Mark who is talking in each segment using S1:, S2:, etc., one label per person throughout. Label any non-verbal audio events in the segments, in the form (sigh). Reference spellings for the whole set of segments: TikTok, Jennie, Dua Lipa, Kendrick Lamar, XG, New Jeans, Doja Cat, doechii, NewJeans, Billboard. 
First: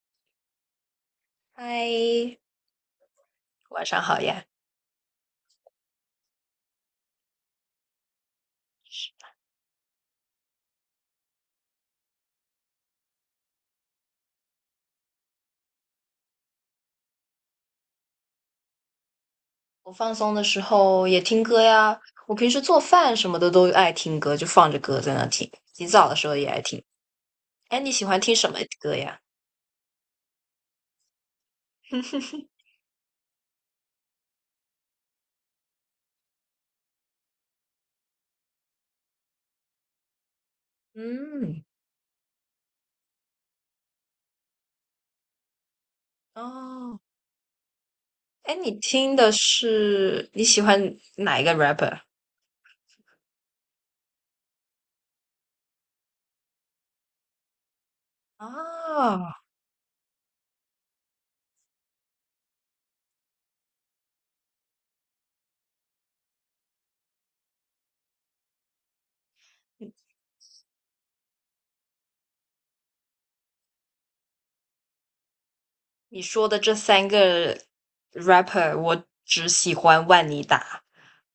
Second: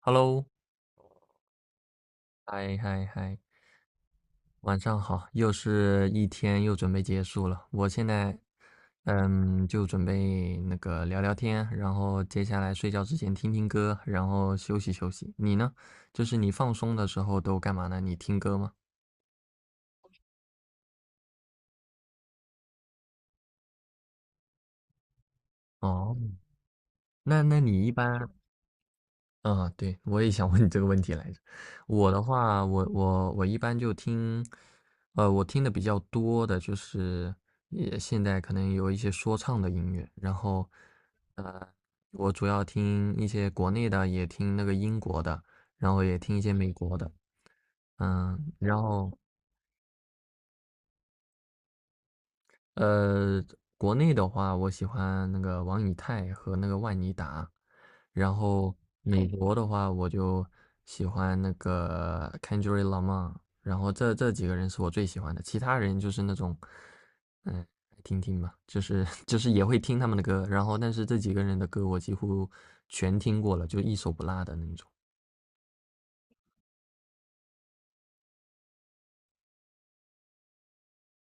S1: Hello，
S2: 嗨，
S1: 嗨嗨嗨，
S2: 晚上好呀！
S1: 晚上好，又是一天又准备结束了。我现在，就准备那个聊聊天，然后接下来睡觉之前听听歌，然后休息休息。你呢？就是你放松的时候都干嘛呢？你听歌吗？
S2: 我放松的时候也听歌呀。我平时做饭什么的都爱听歌，就放着歌在那听。洗澡的
S1: 哦，
S2: 时候也爱听。
S1: 那
S2: 哎，
S1: 你
S2: 你
S1: 一
S2: 喜欢
S1: 般，
S2: 听什么歌呀？
S1: 嗯，对，我也想问你这个问题来着。我的
S2: (laughs)
S1: 话，我一般就听，我听的比较多的就是，也现在可能有一些说唱的音乐，然后，
S2: 嗯，
S1: 呃，我主要听一些国内的，也听那个英国的，然后也听一些美国
S2: 哦，
S1: 的，
S2: 哎，你
S1: 然后
S2: 听的是你喜欢哪一个 rapper
S1: 呃，国内的话，我喜欢那个王以太和那个万妮达，然后美
S2: 啊？
S1: 国的话，我就喜欢那个 Kendrick Lamar，然后这几个人是我最喜欢的，其他人就是那种，嗯，听听吧，就是 (laughs) 就是也会听他们的歌，然后但是这几个人的歌我几乎全听过了，就一首不落的那种。
S2: 你说的这三个 rapper，我只喜欢万妮达，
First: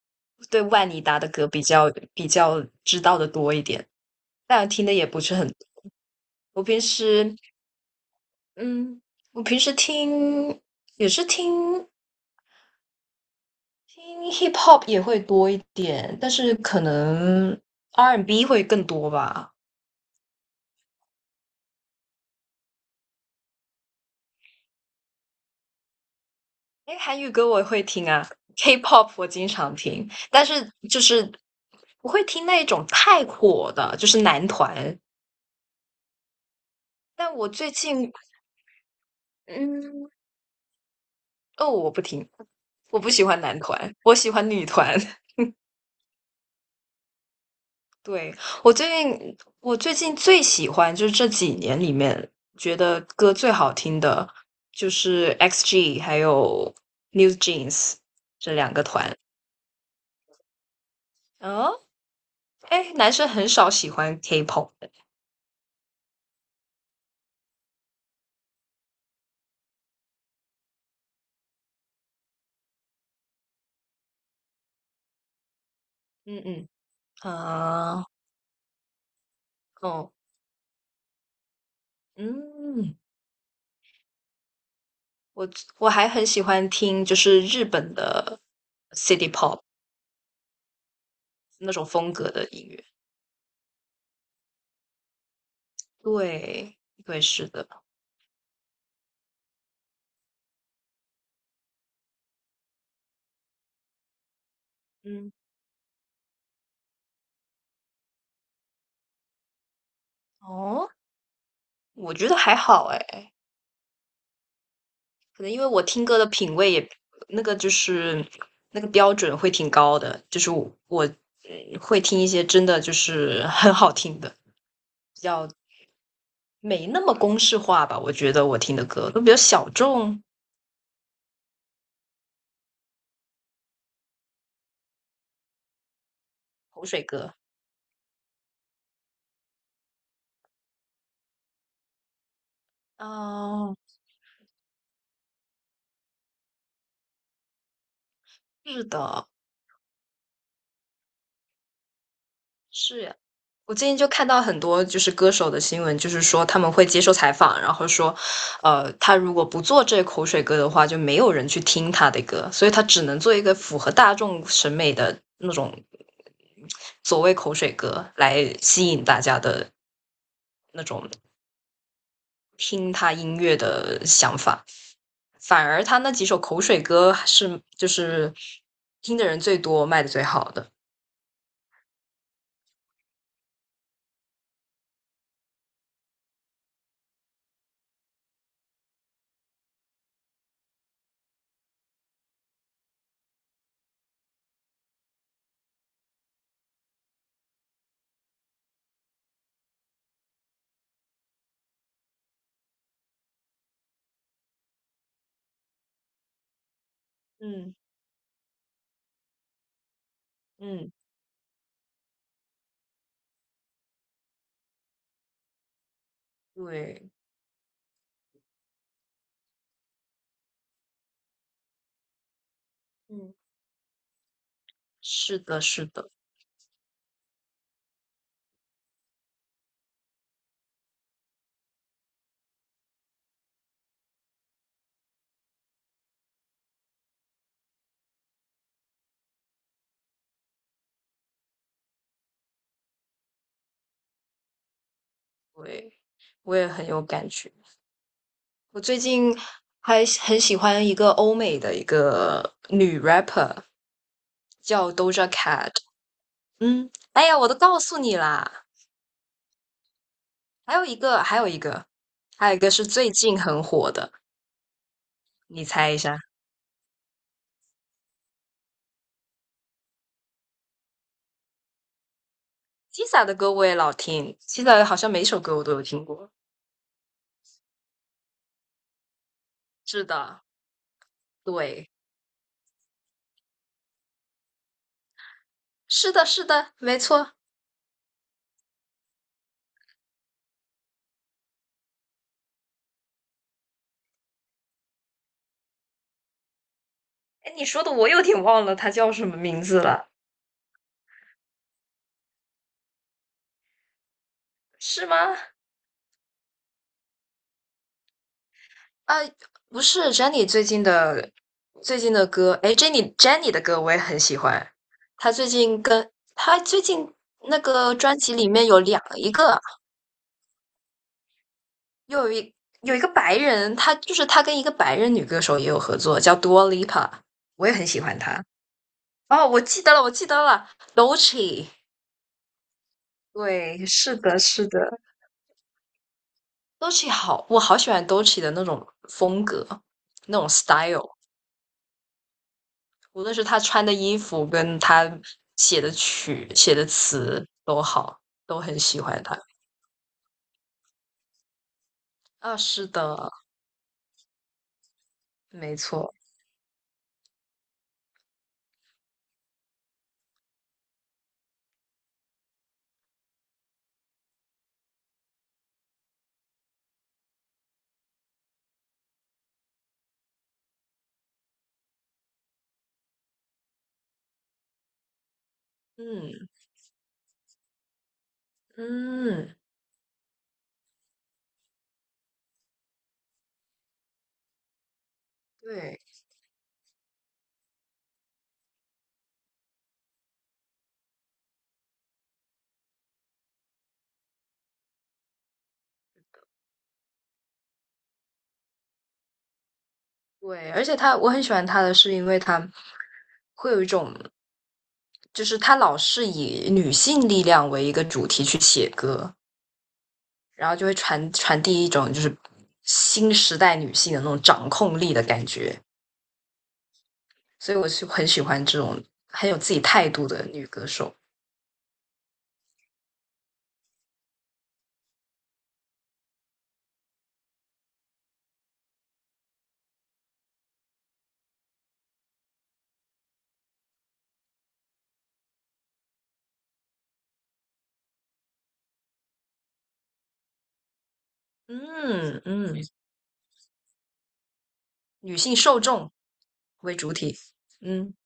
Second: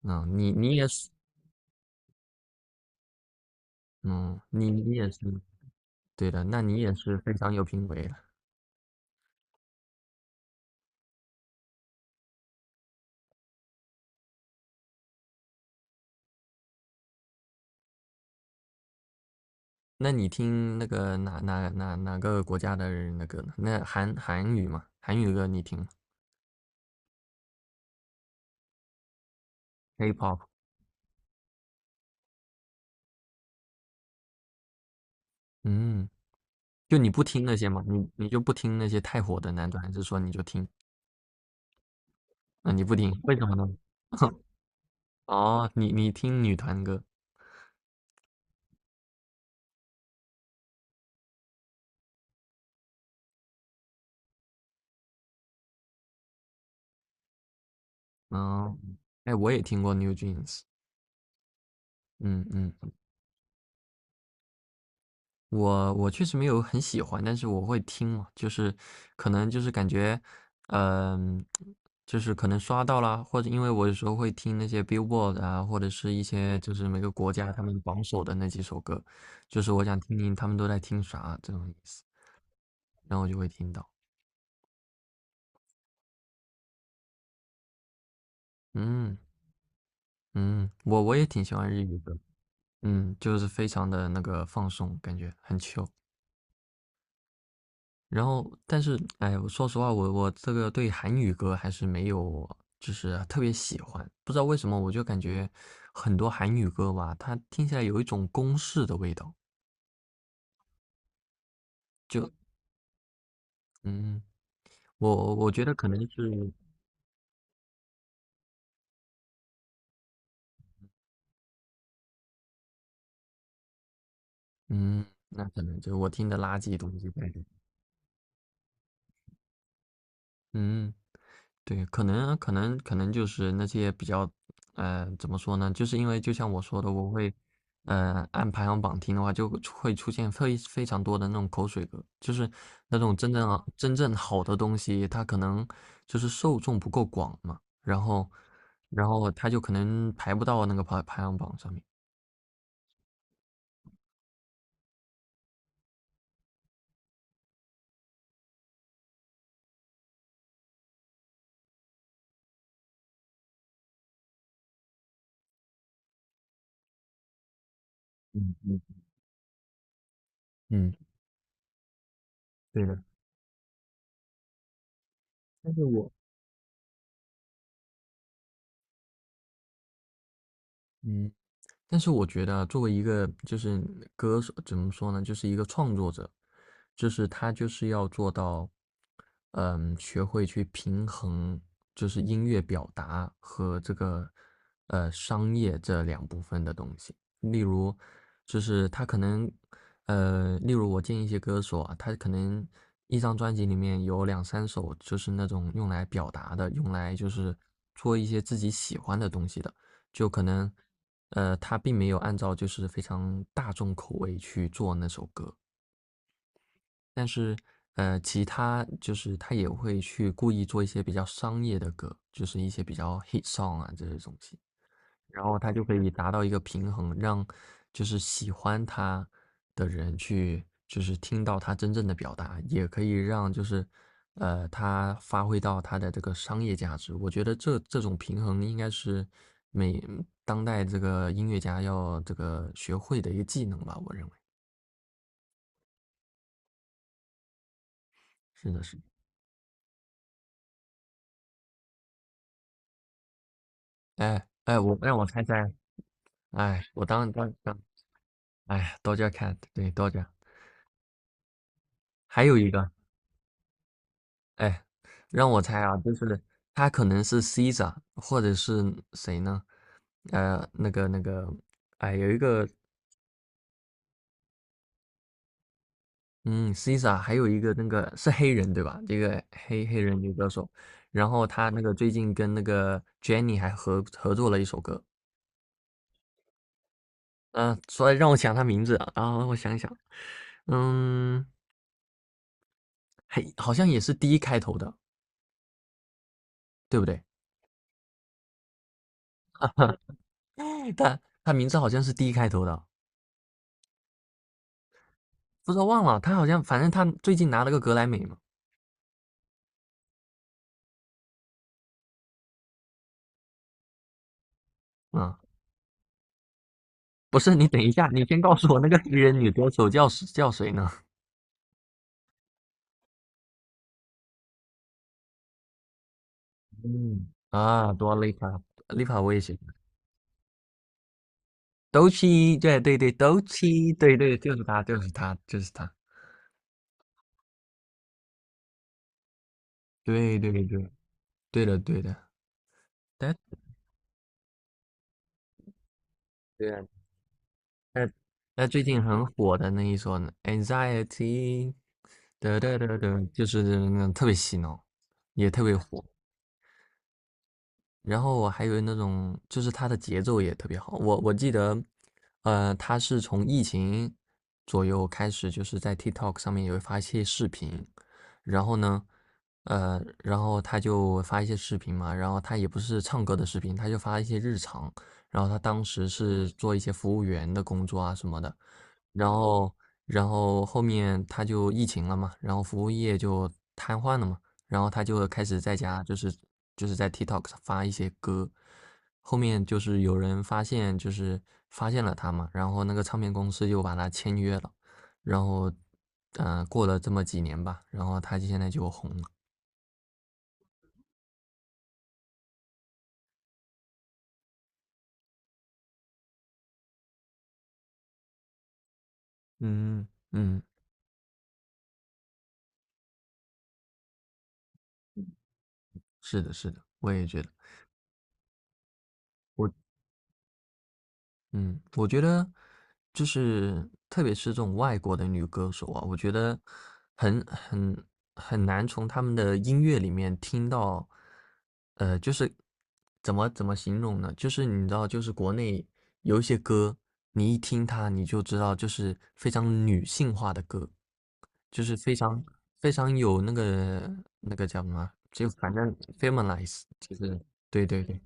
S1: 嗯，你
S2: 对
S1: 你也
S2: 万妮
S1: 是，
S2: 达的歌比较知道的多一点，
S1: 嗯，
S2: 但
S1: 你
S2: 听的
S1: 你
S2: 也
S1: 也
S2: 不
S1: 是，
S2: 是很。
S1: 对的，那
S2: 我平
S1: 你也是非
S2: 时，
S1: 常有品味了。
S2: 嗯，我平时听也是听听 hip hop 也会多一点，但是可能 R&B and B 会更多吧。
S1: 那你听那个哪个国家的人那歌呢？那韩语嘛，韩语歌你听吗
S2: 因为韩语歌我也会听啊，K-pop 我经常听，但
S1: ？K-pop，
S2: 是就是不会听那种太火的，就是男团。
S1: 嗯，就你不
S2: 但
S1: 听
S2: 我
S1: 那些
S2: 最
S1: 嘛，你
S2: 近，
S1: 你就不听那些太火的男团，还是
S2: 嗯，
S1: 说你就听？
S2: 哦，我不听，
S1: 那、你不
S2: 我不
S1: 听，
S2: 喜
S1: 为
S2: 欢
S1: 什么
S2: 男
S1: 呢？
S2: 团，我喜
S1: (laughs)
S2: 欢女团。
S1: 哦，你听女团歌，
S2: 对，我最近最喜欢就是这几年里面觉得歌最好听的，就是 XG 还有 NewJeans 这两
S1: 嗯，
S2: 个团。
S1: 哎，我也听过 New Jeans，
S2: 哦，
S1: 嗯嗯，
S2: 哎，男生很少喜欢 K-pop 的。
S1: 我确实没有很喜欢，但是我会听嘛，就是可能就是感觉，嗯、就是可能刷到啦，或者因为我有时候会听那些 Billboard 啊，或者是一
S2: 嗯
S1: 些
S2: 嗯，
S1: 就是每个国家他们榜
S2: 啊，
S1: 首的那几首歌，就是我想
S2: 哦，
S1: 听听他们都在听啥这种意思，
S2: 嗯，
S1: 然后我就会听到，
S2: 我我还很喜欢听就是日本的
S1: 嗯
S2: City Pop
S1: 嗯，我也挺喜欢
S2: 那
S1: 日
S2: 种
S1: 语
S2: 风
S1: 的，
S2: 格的音乐。
S1: 嗯，就是非常的那个放松，感觉很 chill。
S2: 对，对，是的。
S1: 然后，但是，哎，我说实话，我这个对韩语歌还是没有，就是特别喜欢。不知道为什么，我就感
S2: 嗯，
S1: 觉很多韩语歌吧，它听起来有一种公式的味道。
S2: 哦，我觉
S1: 就，
S2: 得还好哎。
S1: 嗯，我
S2: 可
S1: 我
S2: 能因
S1: 觉
S2: 为
S1: 得
S2: 我
S1: 可能
S2: 听歌的
S1: 是，
S2: 品味也那个就是那个标准会挺高的，就是我会听一些真的就是 (laughs) 很好听的，
S1: 嗯，
S2: 比
S1: 那
S2: 较
S1: 可能就是我听的垃圾
S2: 没
S1: 东
S2: 那
S1: 西
S2: 么
S1: 呗。
S2: 公式化吧。我觉得我听的歌都比较小众，
S1: 嗯，对，可能就是那些比较，怎么说呢？就是因为就像我说
S2: 口
S1: 的，
S2: 水
S1: 我会，
S2: 歌。
S1: 按排行榜听的话，就会出现非常多的那种口水歌，就是那种真正啊
S2: 哦，
S1: 真正好的东西，它可能就是受众不够广嘛，然后
S2: 是
S1: 然
S2: 的，
S1: 后它就可能排不到那个排行榜上面。
S2: 是呀。我最近就看到很多就是歌手的新闻，就是说他们会接受采访，然后说，他如果不做这口水歌的话，就没有人去听他的歌，所以他只能做一个符合大众审美的那种所谓口水歌来
S1: 嗯嗯。
S2: 吸引大家的那
S1: 嗯，
S2: 种
S1: 对
S2: 听
S1: 的。
S2: 他音乐的想法。反
S1: 但
S2: 而
S1: 是
S2: 他那
S1: 我
S2: 几首口水歌还是就是听的人最多，卖的最好的。
S1: 嗯。但是我觉得啊作为一个就是歌手，怎么说呢，就是一个创作者，就是他就是要做到，学会去平衡，就是音乐表达和这个商业这两部分的东西。例如，就是他可能，例如我见一些歌手啊，他可能一张专辑里面有两三首就是那种用来表达的，用来就是
S2: 嗯
S1: 做一些自己喜欢的东西的。就可能，
S2: 嗯，
S1: 他并没有按照就是非常大众口味去做那首歌，
S2: 对，
S1: 但是，其他就是他也会去故意做一些比较商业的歌，就是一些比较
S2: 嗯，
S1: hit song 啊这些东西。
S2: 是
S1: 然后
S2: 的，
S1: 他就
S2: 是
S1: 可
S2: 的。
S1: 以达到一个平衡，让就是喜欢他的人去就是听到他真正的表达，也可以让就是他发挥到他的这个商业价值。我觉得这种平衡应该是每当代这个音乐家要这个学会的一个技能吧，我认为
S2: 对，我也很有感觉。
S1: 是
S2: 我
S1: 的是
S2: 最
S1: 的。
S2: 近还很喜欢一个欧美的一个女 rapper，
S1: 哎哎，
S2: 叫
S1: 让我
S2: Doja
S1: 猜
S2: Cat。
S1: 猜，哎，
S2: 嗯，
S1: 我
S2: 哎
S1: 当
S2: 呀，我
S1: 当
S2: 都
S1: 当，
S2: 告诉你啦。
S1: 哎，Doja Cat，对 d o
S2: 还有一个，还有一个，
S1: 还
S2: 还有
S1: 有
S2: 一个
S1: 一
S2: 是
S1: 个。
S2: 最近很火的，
S1: 哎，让我
S2: 你
S1: 猜
S2: 猜一
S1: 啊，就
S2: 下
S1: 是他可能是 Caesar，或者是谁呢？那个，哎，有一个，
S2: ？Tisa 的歌我也老听，Tisa 好像每首歌我都有听过。
S1: 嗯，Caesar，还有一个那个是黑人对吧？这个黑黑
S2: 是
S1: 人女
S2: 的，
S1: 歌手，然后他那
S2: 对，
S1: 个最近跟那个 Jennie 还合作了一首歌，
S2: 是的，是的，没错。
S1: 嗯、所以让我想他名字啊，然后我想想，嗯，嘿，好像也是 D 开头的，对不对？
S2: 哎，你说的我有点忘了她叫什么名字
S1: (laughs)
S2: 了，
S1: 他名字好像是 D 开头的啊，
S2: 是吗？
S1: 不知道忘了，他好像反正他最近拿了个格莱美嘛。
S2: 啊，不是 Jennie 最近的歌，哎，Jennie 的歌我也很喜欢。她
S1: 啊，
S2: 最近跟她最近
S1: 不是，
S2: 那
S1: 你等一
S2: 个
S1: 下，
S2: 专
S1: 你
S2: 辑
S1: 先
S2: 里
S1: 告
S2: 面
S1: 诉我那个黑
S2: 一
S1: 人女
S2: 个，
S1: 歌手叫谁呢？
S2: 又有一个白人，她就是她跟一个白人女歌手也有合作，叫 Dua Lipa，
S1: 嗯，
S2: 我也很
S1: 啊，
S2: 喜
S1: 多
S2: 欢
S1: 丽
S2: 她。
S1: 卡，丽卡我也
S2: 哦，
S1: 喜
S2: 我记
S1: 欢。
S2: 得了，我记得了 d o e c h i。
S1: 斗气，对对对，斗
S2: 对，
S1: 气，
S2: 是
S1: 对
S2: 的，
S1: 对，就是
S2: 是的。
S1: 他，就是他，就是他。
S2: d o e c h i 好，我好喜欢 d o e c h i 的那种风格，那
S1: 对
S2: 种
S1: 对对，
S2: style。
S1: 对的对的。
S2: 无论
S1: 但
S2: 是他穿的衣服跟他写的曲、
S1: 对
S2: 写
S1: 啊，
S2: 的词都
S1: 那
S2: 好，都
S1: 那
S2: 很
S1: 最
S2: 喜
S1: 近
S2: 欢
S1: 很
S2: 他。
S1: 火的那一首呢，Anxiety，
S2: 啊，
S1: 得得
S2: 是
S1: 得得，
S2: 的，
S1: 就是那种特别洗脑，也特别
S2: 没
S1: 火。
S2: 错。
S1: 然后我还有那种，就是他的节奏也特别好。我记得，他是从疫情左右开始，就是在 TikTok 上面也会发一些视频，然后呢，然后他就发一些视频嘛，然后他也不是唱歌的视频，他就发一些日常，然后他当时
S2: 嗯
S1: 是做一些服务员的工作啊什么的，然
S2: 嗯，
S1: 后然后后面他就疫情了嘛，然后服务业就瘫痪了嘛。然后他就开始在
S2: 对
S1: 家就是在 TikTok 上发一些歌，后面就是有人发现了他嘛，然后那个唱片公司就把他签约了，然后过了这么几年吧，然后他现在就红了。
S2: 对，而且我很喜欢他的是因为他会有一种，就是他老是以女性力量为一个主题去写歌，
S1: 嗯，嗯，
S2: 然后就会传递一种就是新时代女性的那种掌控力的感觉，
S1: 是的，是的，我也觉得，
S2: 所以我是很喜欢这种很有
S1: 我
S2: 自己态度的女歌手。
S1: 嗯，我觉得就是特别是这种外国的女歌手啊，我觉得很很很难从她们的音乐里面听到，就是怎么形容呢？就是你知道，就是国内有一些歌，你一听它你就知道，就是非常女性化的歌，就是非
S2: 嗯
S1: 常
S2: 嗯。
S1: 非常有那个叫什么啊，
S2: 女
S1: 就
S2: 性
S1: 反
S2: 受
S1: 正
S2: 众
S1: feminize，
S2: 为主
S1: 就
S2: 体。
S1: 是对对
S2: 嗯
S1: 对。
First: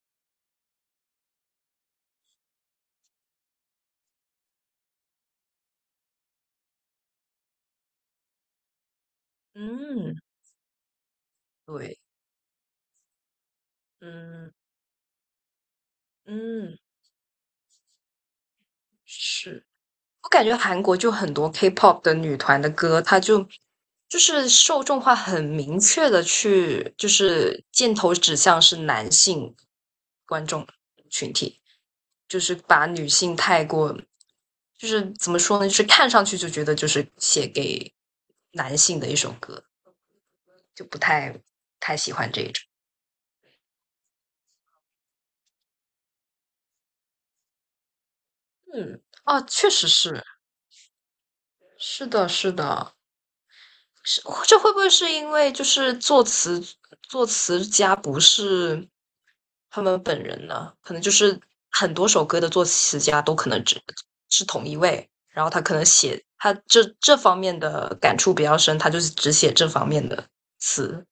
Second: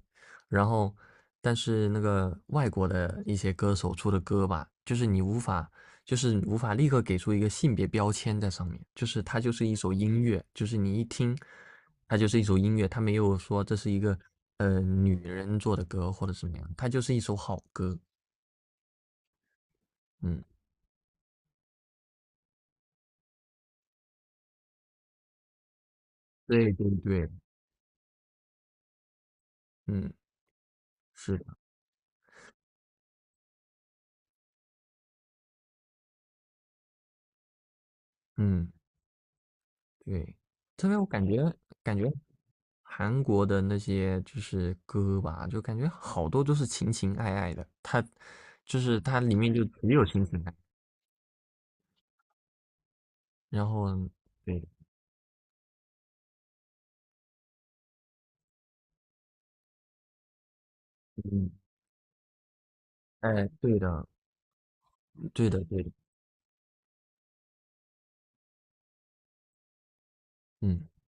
S1: 然后，但是那个外国的一些歌手出的歌吧，就是你无法立刻给出一个性别标签在上面，就是它就是一首
S2: 嗯，
S1: 音乐，就是你一听，
S2: 对，
S1: 它就是一首音乐，它没有说这是一个
S2: 嗯
S1: 女人做的歌或者怎么样，
S2: 嗯，
S1: 它就是一首好歌。
S2: 是。我感
S1: 嗯，
S2: 觉韩国就很多 K-pop 的女团的歌，它就是受众化很明确的
S1: 对对
S2: 去，就
S1: 对，
S2: 是箭头指向是男性
S1: 嗯，
S2: 观众群
S1: 是的，
S2: 体，就是把女性太过，就是怎么说呢，就是看上去就觉得就是写给
S1: 嗯。
S2: 男性的一首歌，
S1: 对，
S2: 就
S1: 特
S2: 不
S1: 别我感
S2: 太
S1: 觉
S2: 太
S1: 感
S2: 喜
S1: 觉
S2: 欢这一种。
S1: 韩国的那些就是歌吧，就感觉好多都是情情爱爱的，它就是
S2: 嗯，
S1: 它里
S2: 哦，
S1: 面就
S2: 确实
S1: 只有
S2: 是。
S1: 情情爱，
S2: 是的，是的，
S1: 然后
S2: 是。这
S1: 对，
S2: 会不会是因为就是作词家不是他们本人呢？可能就是
S1: 嗯，
S2: 很多首歌的作词家都可
S1: 哎，
S2: 能
S1: 对
S2: 只
S1: 的，
S2: 是同一位，然后
S1: 对
S2: 他
S1: 的，
S2: 可能
S1: 对的，
S2: 写他这方面的感触比较深，他就是只写这方面的
S1: 嗯。
S2: 词。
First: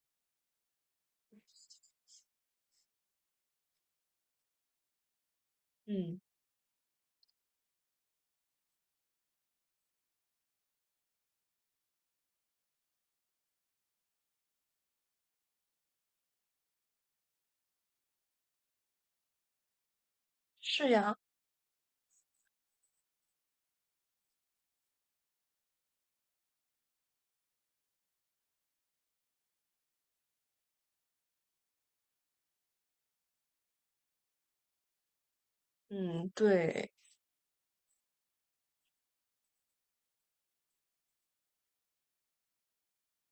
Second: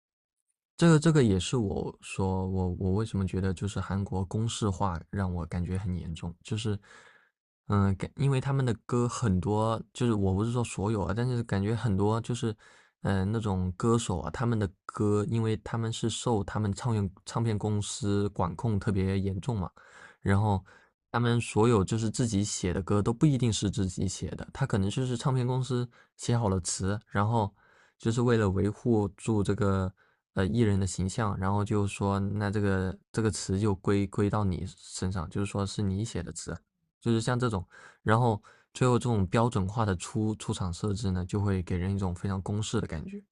S1: 这个也是我说我为什么觉得就是韩国公式化让我感觉很严
S2: 嗯，
S1: 重，就是，因为他们的歌很多，就是我不是说所有啊，但是感觉很多就是，那种歌手啊，他们的歌，因为他们是受他们唱片公司管控特别严重嘛，然后
S2: 是呀，
S1: 他们所有就是自己写的歌都不一定是自己写的，他可能就是唱片公司写好了词，然后就是为了维护住这个艺人的形象，然后就说那这个词就归到你身上，就是说是你写
S2: 嗯，
S1: 的词，
S2: 对，
S1: 就是像这种，然后最后这种标准化的出厂设置呢，就会给人一种非常公式的感觉。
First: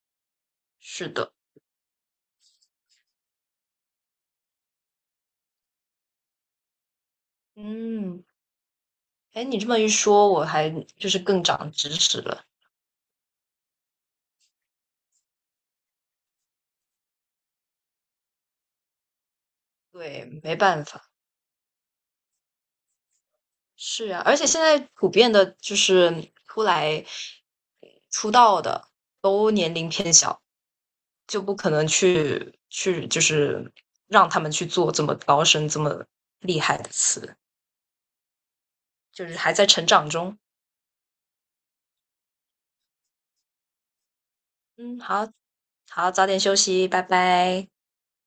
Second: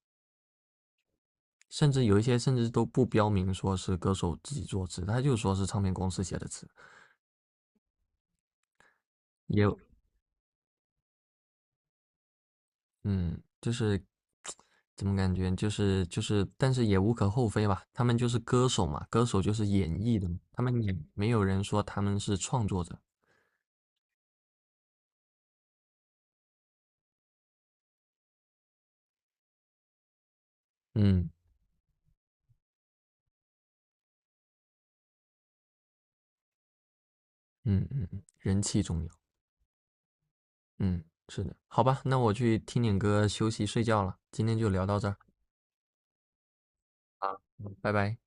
S2: 是的，
S1: 甚至有一些甚至都不标明说是歌手自己作词，他就说是唱片公司写的词，
S2: 嗯，哎，你
S1: 也
S2: 这么
S1: 有
S2: 一说，我还就是更长知识了。
S1: 嗯，就是怎么感觉就是但是也无可厚非吧，他们就是歌手嘛，歌手就是演绎
S2: 对，
S1: 的嘛，
S2: 没
S1: 他们
S2: 办
S1: 也
S2: 法。
S1: 没有人说他们是创作者。
S2: 是啊，而且现在普遍的就是出道的都年龄偏小，
S1: 嗯，
S2: 就不可能去就是让他们去做这么高深、这么厉害的词，
S1: 嗯嗯嗯，人气重要。
S2: 就是还在成长中。
S1: 嗯，是的，好吧，那我去听点歌休息睡觉了，今天就聊
S2: 嗯，
S1: 到这儿，
S2: 好，好，早点休息，拜拜。
S1: 拜拜。